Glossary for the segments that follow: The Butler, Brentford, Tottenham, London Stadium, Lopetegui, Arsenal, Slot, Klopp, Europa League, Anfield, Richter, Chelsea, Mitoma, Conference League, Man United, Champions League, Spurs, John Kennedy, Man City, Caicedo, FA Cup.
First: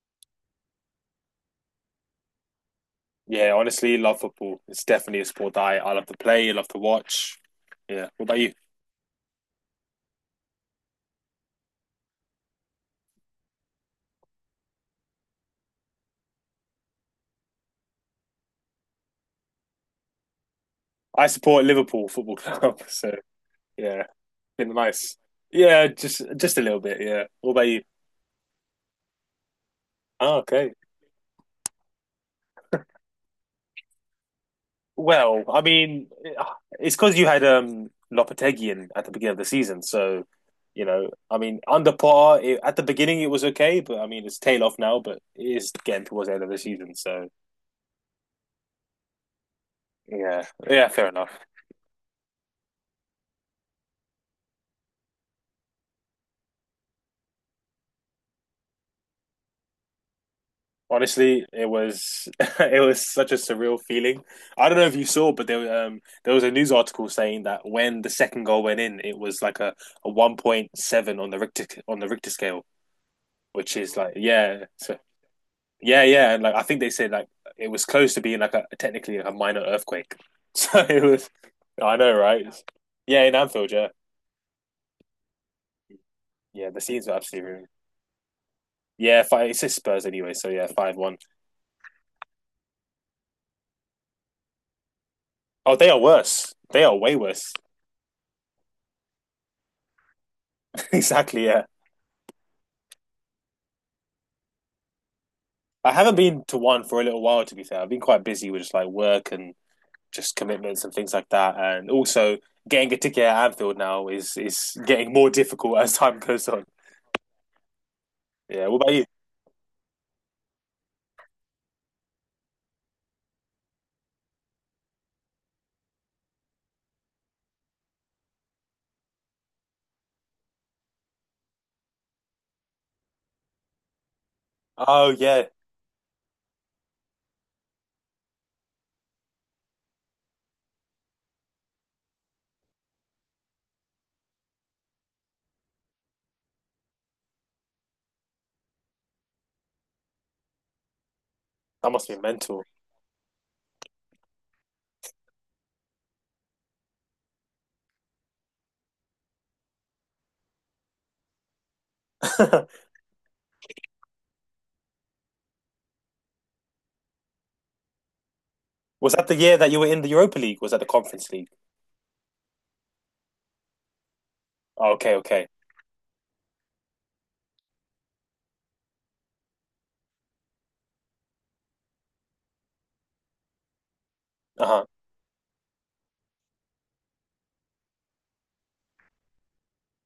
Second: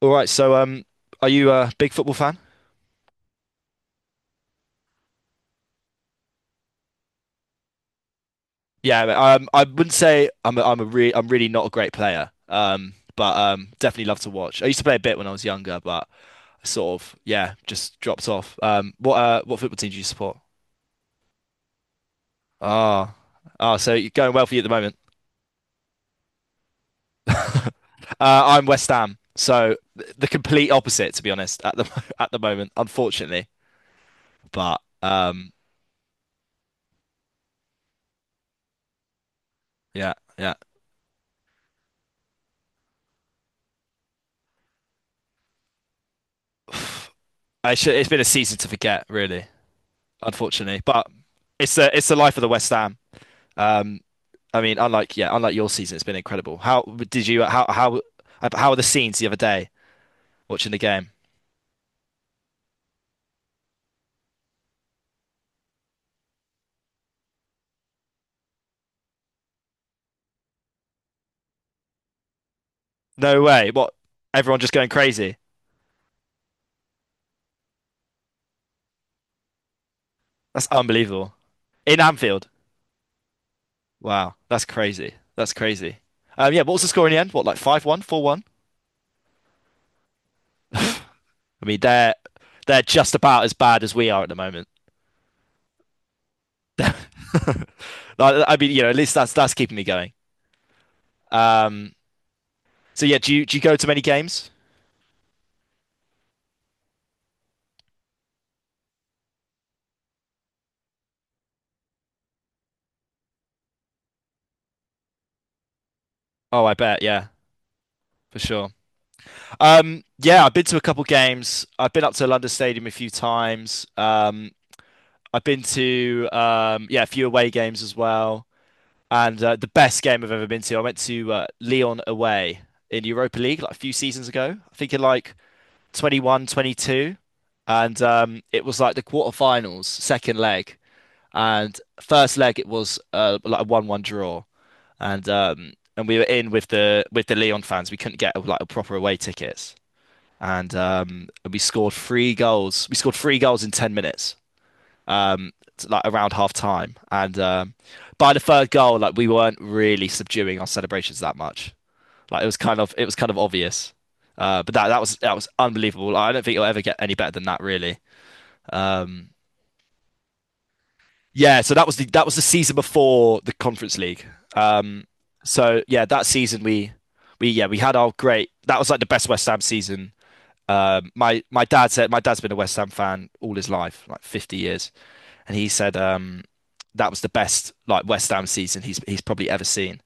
All right, are you a big football fan? Yeah, honestly, love football. It's definitely a sport that I love to play, I love to watch. Yeah. What about you? Yeah, I wouldn't say I'm really not a great player. But definitely love to watch. I used to play a bit when I was younger, but I sort of yeah, just dropped off. What what football team do you support? I support Liverpool Football Club, so Ah, ah, so yeah, you're going well for you at the been moment. nice. Yeah, just a little bit, yeah. What about you? I'm West Ham, so the Oh, complete okay. opposite, to be honest, at the at the moment, unfortunately. But Well, um, I mean, eh, it's because you had Lopetegui in at the beginning of the season, yeah, so yeah, you know, I mean, under par it, at the beginning it was okay, but I mean, it's tail off now, but it is getting towards the end of the season, so it's been a season to forget, really, yeah, unfortunately. yeah, But fair enough. it's the life of the West Ham. Um, Unlike your season, it's been incredible. How how were the scenes the other day watching the game? Honestly, it was it was such a surreal feeling. I don't know if you saw, but there was a news article saying that when the second goal went in, it was like a 1.7 on the Richter scale, No way! which What is like Everyone yeah, just going so crazy? yeah, yeah, and like I think they said like it was close to being like a technically a minor earthquake. That's So it was, unbelievable. I In know, right? Anfield. Yeah, in Anfield, yeah, Wow, that's crazy. That's crazy. Yeah, yeah, what the was the score scenes in were the end? What, absolutely like ruined. five one, four one? Yeah, five, it's just Spurs anyway, so yeah, 5-1. I mean, they're just about as bad as we are at the moment. Oh, they are worse. They are way worse. Like, I mean, you know, at least that's keeping me going. Exactly, yeah. Um, so yeah, do you go to many games? I haven't been to one for a little while, to be fair. I've been quite busy with just like work and just commitments and things like that. And also getting a ticket at Anfield now is getting more difficult as time goes Oh, on. I bet, yeah, for Yeah. sure. What about you? Yeah, I've been to a couple games. I've been up to London Stadium a few times. I've been to yeah, a few away games as well. And the best game I've ever been to, I went to Leon away in Europa League like a few seasons ago. I think in Oh like yeah, 21, twenty two. And It was like the quarterfinals, second leg. And first leg, it was like a 1-1 draw. And we were in with the Leon fans. We couldn't get like a proper away tickets, and we that scored must be three mental. goals. We scored three goals in ten minutes, um, like around half time. And By the third goal, like we weren't really subduing our celebrations that much. Like it was kind of obvious. But that was unbelievable. Like, I don't think it'll ever get any better than that, really. Was that Um, the year that you were in the Europa League? Was that the Conference League? yeah. So that was the season before the Conference League. Oh, Um, okay, okay. so yeah, that season we had our great. That was like the best West Ham season. My dad said, my dad's been a West Ham fan all his life, like 50 Uh-huh. years, and he said that was the best like West Ham season he's probably ever seen.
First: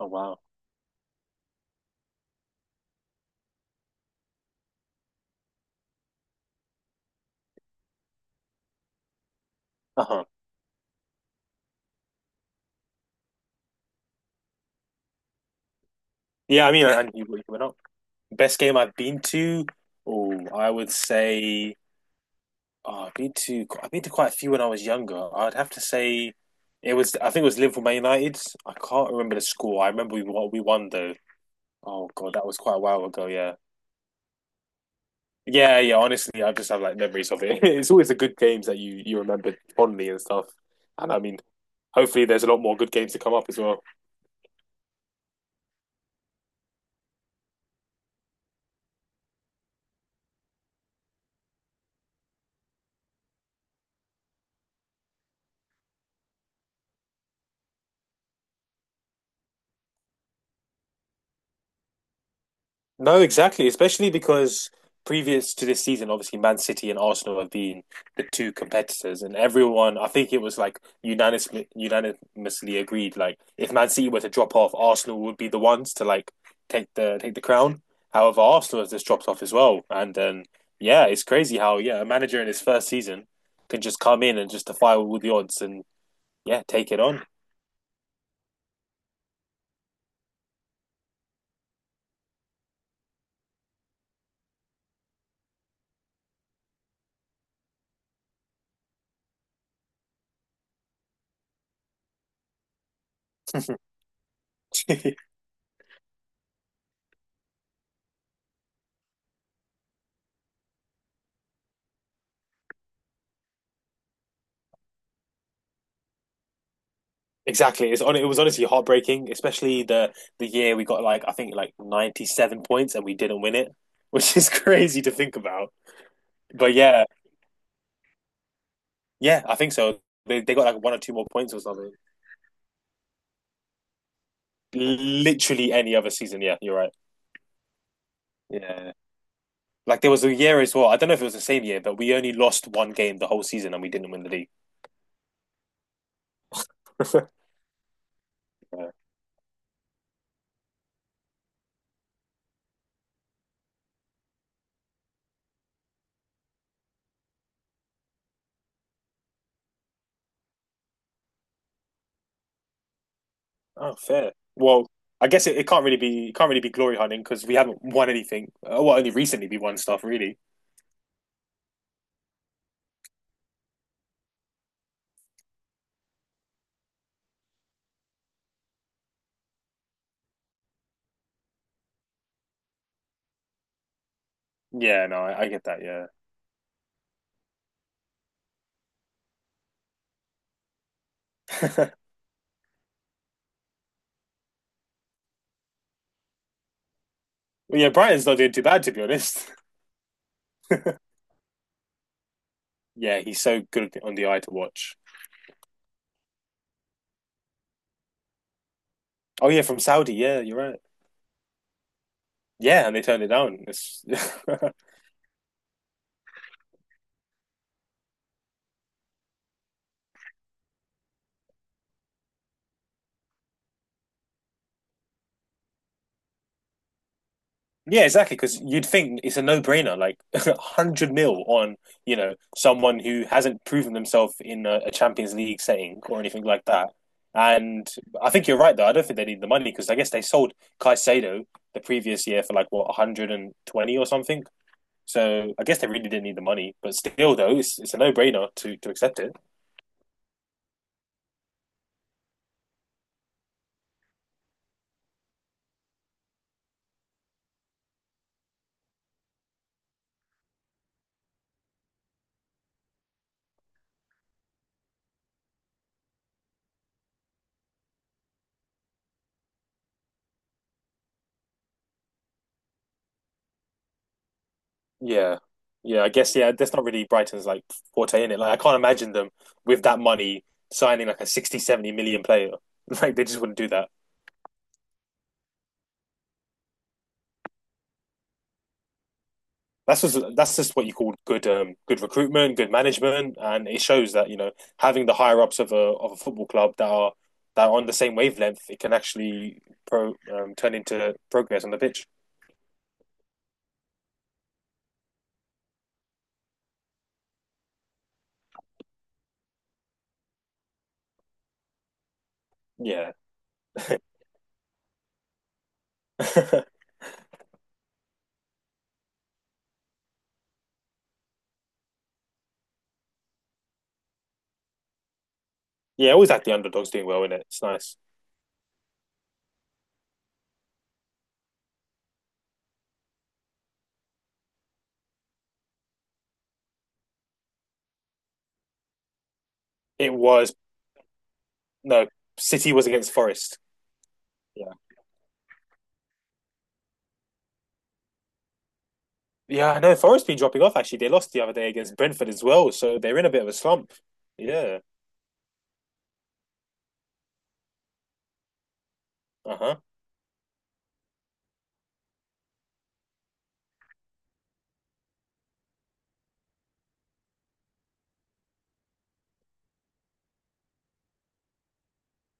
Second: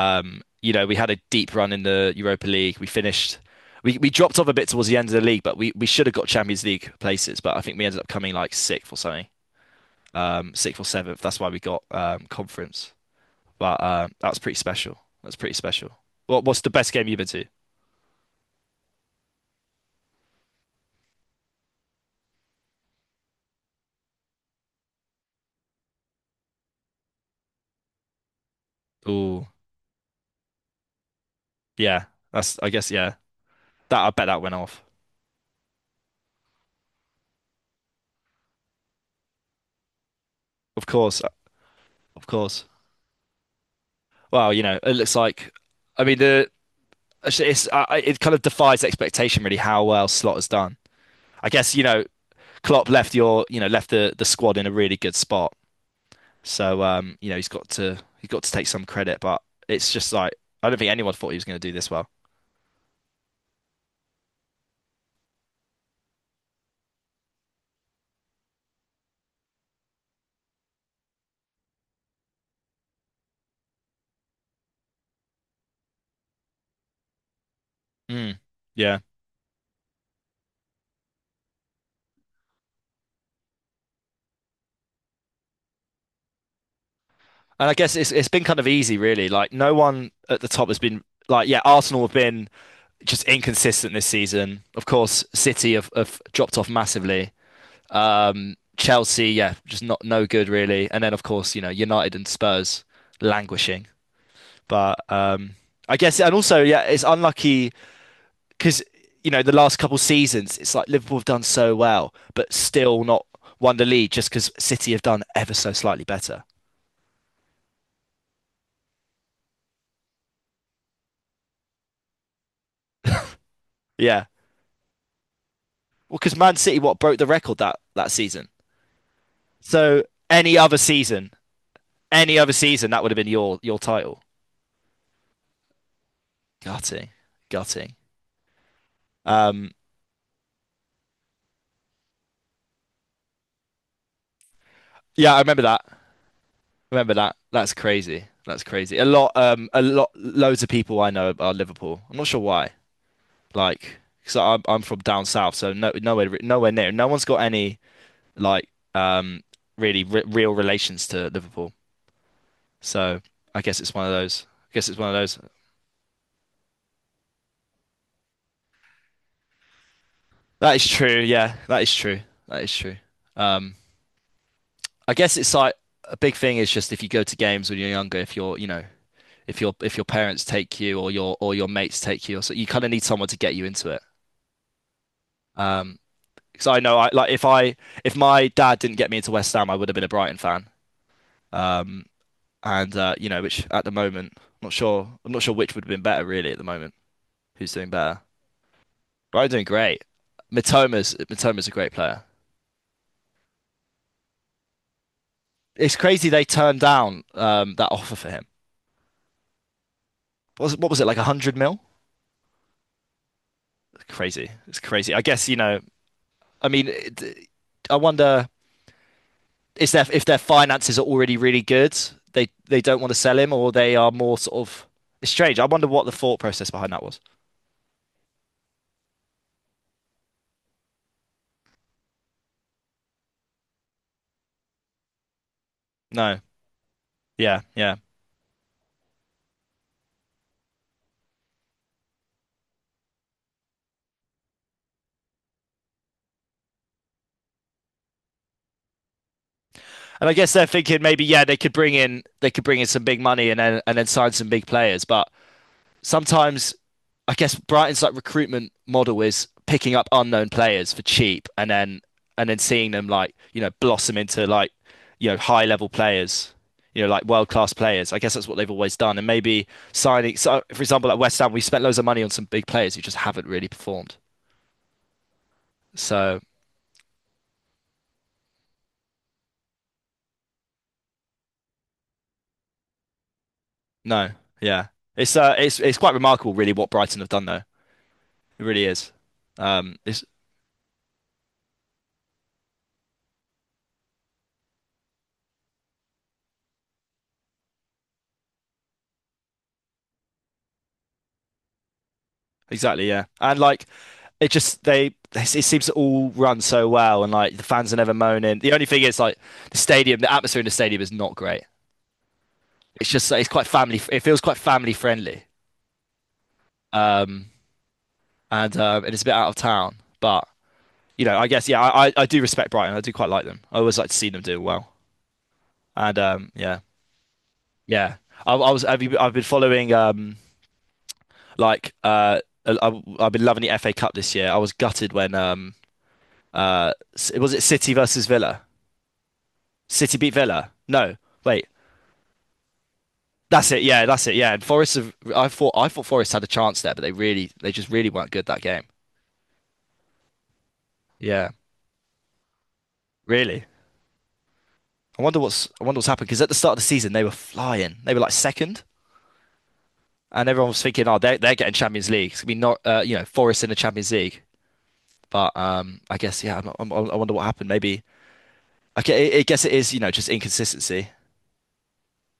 Oh wow. You know, we had a deep run in the Europa League. We we dropped off a bit towards the end of the league, but we should have got Champions League places. But I think we ended up coming like sixth or something, Uh-huh. Sixth or seventh. That's why we got conference. But That was pretty special. That's pretty special. What's Yeah, the I mean, best game and you've you, been you to? went up. Best game I've been to. Oh, I would say oh, I've been to quite a few when I was younger. I'd have to say it was I think it was Liverpool Man United. I can't remember the Oh, score. I remember we what we won though. yeah. Oh God, that was That's I quite a guess while yeah. ago. Yeah, That I bet that went off. yeah, yeah. Honestly, I just have like memories of it. It's always the good games that you remember fondly and stuff. Of And I course, mean, of hopefully, there's a lot course. more good games to come up as well. Well, you know, it looks like, I mean, the it's- I- it kind of defies expectation, really, how well Slot has done. I guess, you know, Klopp left your, you know, left the squad in a really good spot. So, you know, he's got to take some credit, but it's just like I don't think anyone thought he was going to do this well. No, exactly. Especially because previous to this season, obviously Man City and Arsenal have been the two competitors, and everyone, I think it was like unanimously agreed, like if Man City were to drop off, Arsenal would be the ones to like take the crown. Mm, However, Arsenal has yeah, just dropped off as well, and yeah, it's crazy how yeah a manager in his first season can just come in and just defy all the odds and yeah take it on. and I guess it's been kind of easy, really. Like no one at the top has been like, yeah, Arsenal have been just inconsistent this season. Of course, City have dropped off massively. Chelsea, yeah, just not no good really. And then of course, you know, United and Spurs languishing. But I guess, and also, yeah, it's unlucky because you know the last couple seasons, it's like Liverpool have done so well, but still not won the league just because City have done ever so slightly better. Exactly. It's on. It was honestly heartbreaking, especially the year we got like I think like 97 points and we didn't win it, Yeah, which is crazy to think about. well, because Man But City what yeah, broke the record that season. yeah, I think so. So They any got other like one or two more season, points or something. any other season, that would have been your title. Literally any other season. Yeah, you're right. Gutting, gutting. Yeah, Um, like there was a year as well. I don't know if it was the same year, but we only lost one game the whole season and we didn't win the league. yeah, I remember that. Remember that? That's crazy. That's Yeah. crazy. A lot, loads of people I know are Liverpool. I'm not sure why. Like, because I'm from down south, so no, nowhere, nowhere near. No one's got any like, um, real relations to Liverpool. So I guess it's Oh, one of fair. those. I Well, guess it's one of I those. guess it can't really be glory hunting because we haven't won anything. Well, only recently we won stuff really. That is true. Yeah, that is true. That is true. Um, I guess it's like a big thing is just if you go to games when you're younger, if you're, you know, if your parents take you or your mates take you, or so you kind of need someone to get you into it. Yeah, no, I get that. Um, Yeah. because I know I like if my dad didn't get me into West Ham, I would have been a Brighton fan. Well, Um, and You know, which at the moment, I'm not sure. I'm not sure which would have been better really at the moment. Who's yeah, doing better? Brighton's not doing too bad to be Brighton honest. doing great. Mitoma's a great player. Yeah, he's so good on the eye to watch. It's crazy they turned down that offer for him. Oh yeah, from Saudi. Yeah, you're right. What was it like 100 mil? Yeah, and they turned it down. It's... Crazy. It's crazy. I guess you know. I mean, it, I wonder is their if their finances are already really good, they don't want to sell him, or they are more sort of. It's strange. I wonder what the thought process behind that was. yeah, exactly. Because you'd think it's a no-brainer, like 100 mil on you know someone who hasn't proven themselves in a Champions League setting or No, anything like that. yeah, And yeah. I think you're right though. I don't think they need the money because I guess they sold Caicedo the previous year for like what 120 or something. So I guess they really didn't need the money, but still, though, it's a no-brainer to accept it. And I guess they're thinking maybe yeah they could bring in some big money and then sign some big players, but sometimes I guess Brighton's like recruitment model is picking up unknown players for cheap and then seeing them like, you know, blossom into like, you know, high level players, you know, like world class players. I guess that's what they've always done. And maybe signing so for example at West Ham we spent loads of money on some big players who just haven't really performed. Yeah, yeah. I guess So yeah. That's not really Brighton's like forte in it. Like I can't imagine them with that money signing like a 60, 70 million player. Like they just wouldn't do that. no, yeah. It's it's quite remarkable really what Brighton have done though. It really is. It's That's just what you call good good recruitment, good management, and it shows that you know having the higher ups of a football club that are on the same wavelength, it can actually pro turn into progress on the pitch. Exactly, yeah. And like it just they it seems to all run so well and like the fans are never moaning. The only thing is like the stadium, the atmosphere in the stadium is not great. It's Yeah, just it's quite family. It feels quite family friendly, um, and it's a bit out of town. But you know, I guess yeah, do respect Brighton. I do quite like them. I always like to see them do well. yeah. And Always like the Yeah, underdogs doing well in it's nice. yeah. I've been following like uh, I've been loving the FA Cup this year. I was gutted when uh, was it City versus Villa. It City beat was Villa. No, wait. no, City was against Forest. That's it. Yeah, that's it. Yeah, and Yeah, Forest. Have, I thought Forest had a chance there, but they really, they just really weren't good that game. yeah, I know Forest been dropping off. Actually, they lost the Yeah, other day against Brentford as well, so they're in a bit of a really. slump. Yeah, I wonder what's happened because at the start of the season they were flying. They were like second, uh huh. and everyone was thinking, oh, they're getting Champions League. It's gonna be not, you know, Forest in the Champions League. But I guess yeah. I wonder what happened. Maybe. Okay, I guess it is. You know, just inconsistency.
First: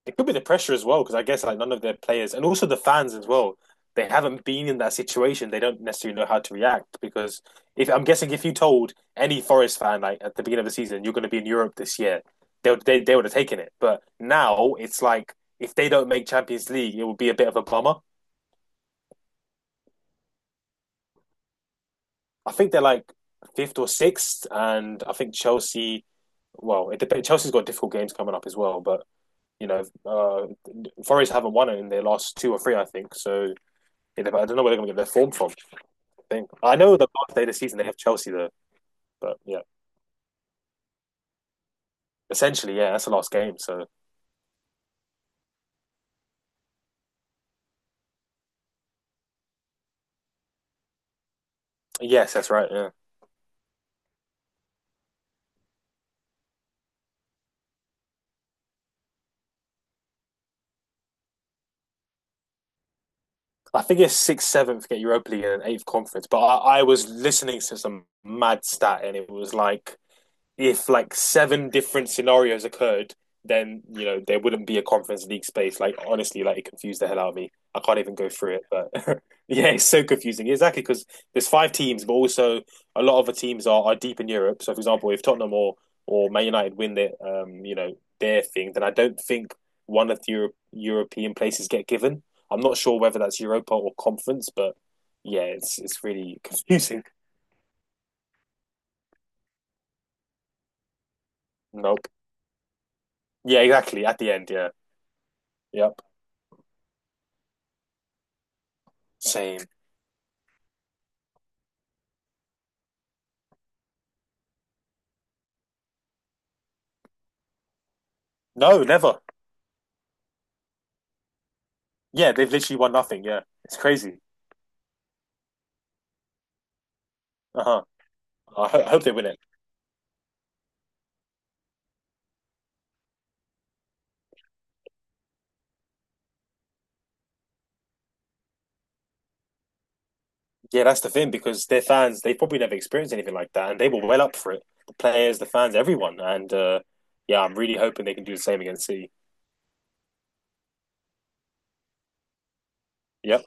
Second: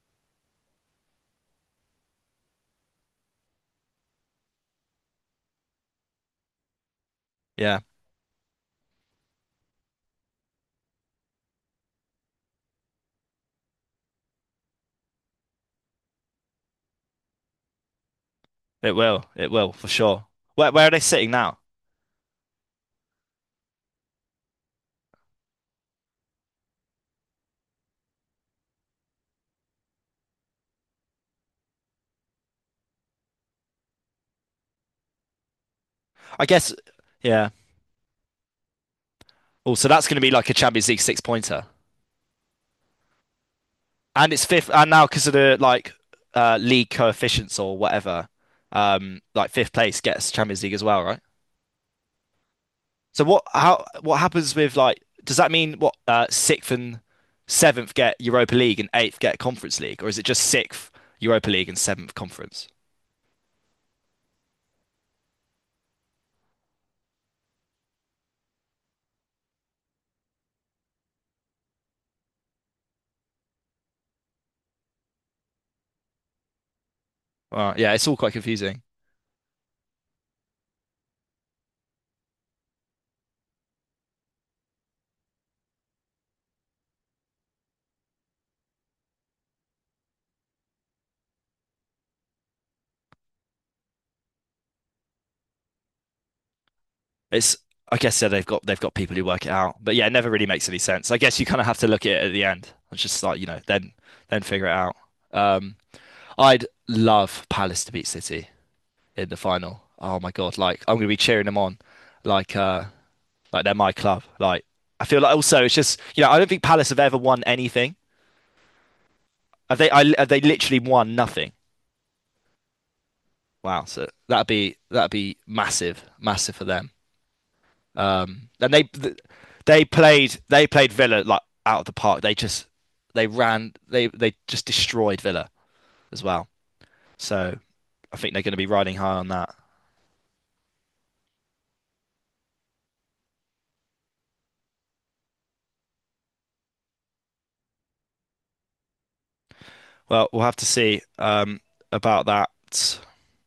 It could be the pressure as well because I guess like none of their players and also the fans as well. They haven't been in that situation. They don't necessarily know how to react because Yeah, if I'm guessing if you told any Forest fan like at the beginning of the season you're going to be in Europe this year, they would have taken it. But now it's like if they don't make Champions League, it would be a bit of a bummer. it will. It will for sure. Where are they sitting now? I think they're like fifth or sixth, and I think Chelsea. Well, it depends. Chelsea's got difficult games coming up as well, but you know, Forest haven't won it in their last two or three, I think. So I don't know where they're going to get their form from. I I think guess. I know the last day of Yeah. the season they have Chelsea there, but yeah, Oh, so that's going to be like a Champions League six pointer. essentially, yeah, that's the last game. So And it's fifth, and now because of the like league coefficients or whatever, like fifth place gets Champions League as well, right? yes, that's right. Yeah, So what happens with like does that mean what sixth and seventh get Europa League and eighth get Conference League, or is it just sixth Europa League and seventh Conference? I think it's sixth, seventh get Europa League and eighth conference. But I was listening to some mad stat, and it was like if like seven different scenarios occurred, then you know there wouldn't be a conference league space. Like honestly, like it confused the hell out of me. I Yeah, can't it's even all go quite through it, confusing. but yeah, it's so confusing. Exactly because there's five teams, but also a lot of the teams are deep in Europe. So for example, if Tottenham or Man United win their you know their thing, then I don't think one of the Euro- European places get given. I'm not sure whether that's Europa or conference, but yeah, it's really confusing. It's I guess yeah, they've got people who work it out, but yeah, it never really makes any sense. I guess you kind of have to look Nope. at it at the end. It's just like you know Yeah, exactly. At the then end, figure yeah, it out. Um, yep, I'd love Palace to beat City in the same. final. Oh my God, like I'm gonna be cheering them on, like uh, like they're my club. Like I feel like also it's just you know I don't think Palace have ever won anything. No, never. Have they? Have they literally won nothing? Yeah, they've literally won nothing. Yeah, it's Wow, so crazy. That'd be massive, massive for them. Uh huh. I And ho- they I hope they win it. they played they played Villa like out of the park. They just they ran they just destroyed Villa as well. So I think they're going to be riding high on that. Yeah, that's the thing because their fans, they probably never experienced anything like that, and they were well up for it. The players, the fans, everyone, and yeah, I'm really hoping they can do the same against City. Well, we'll have to see about that Yeah.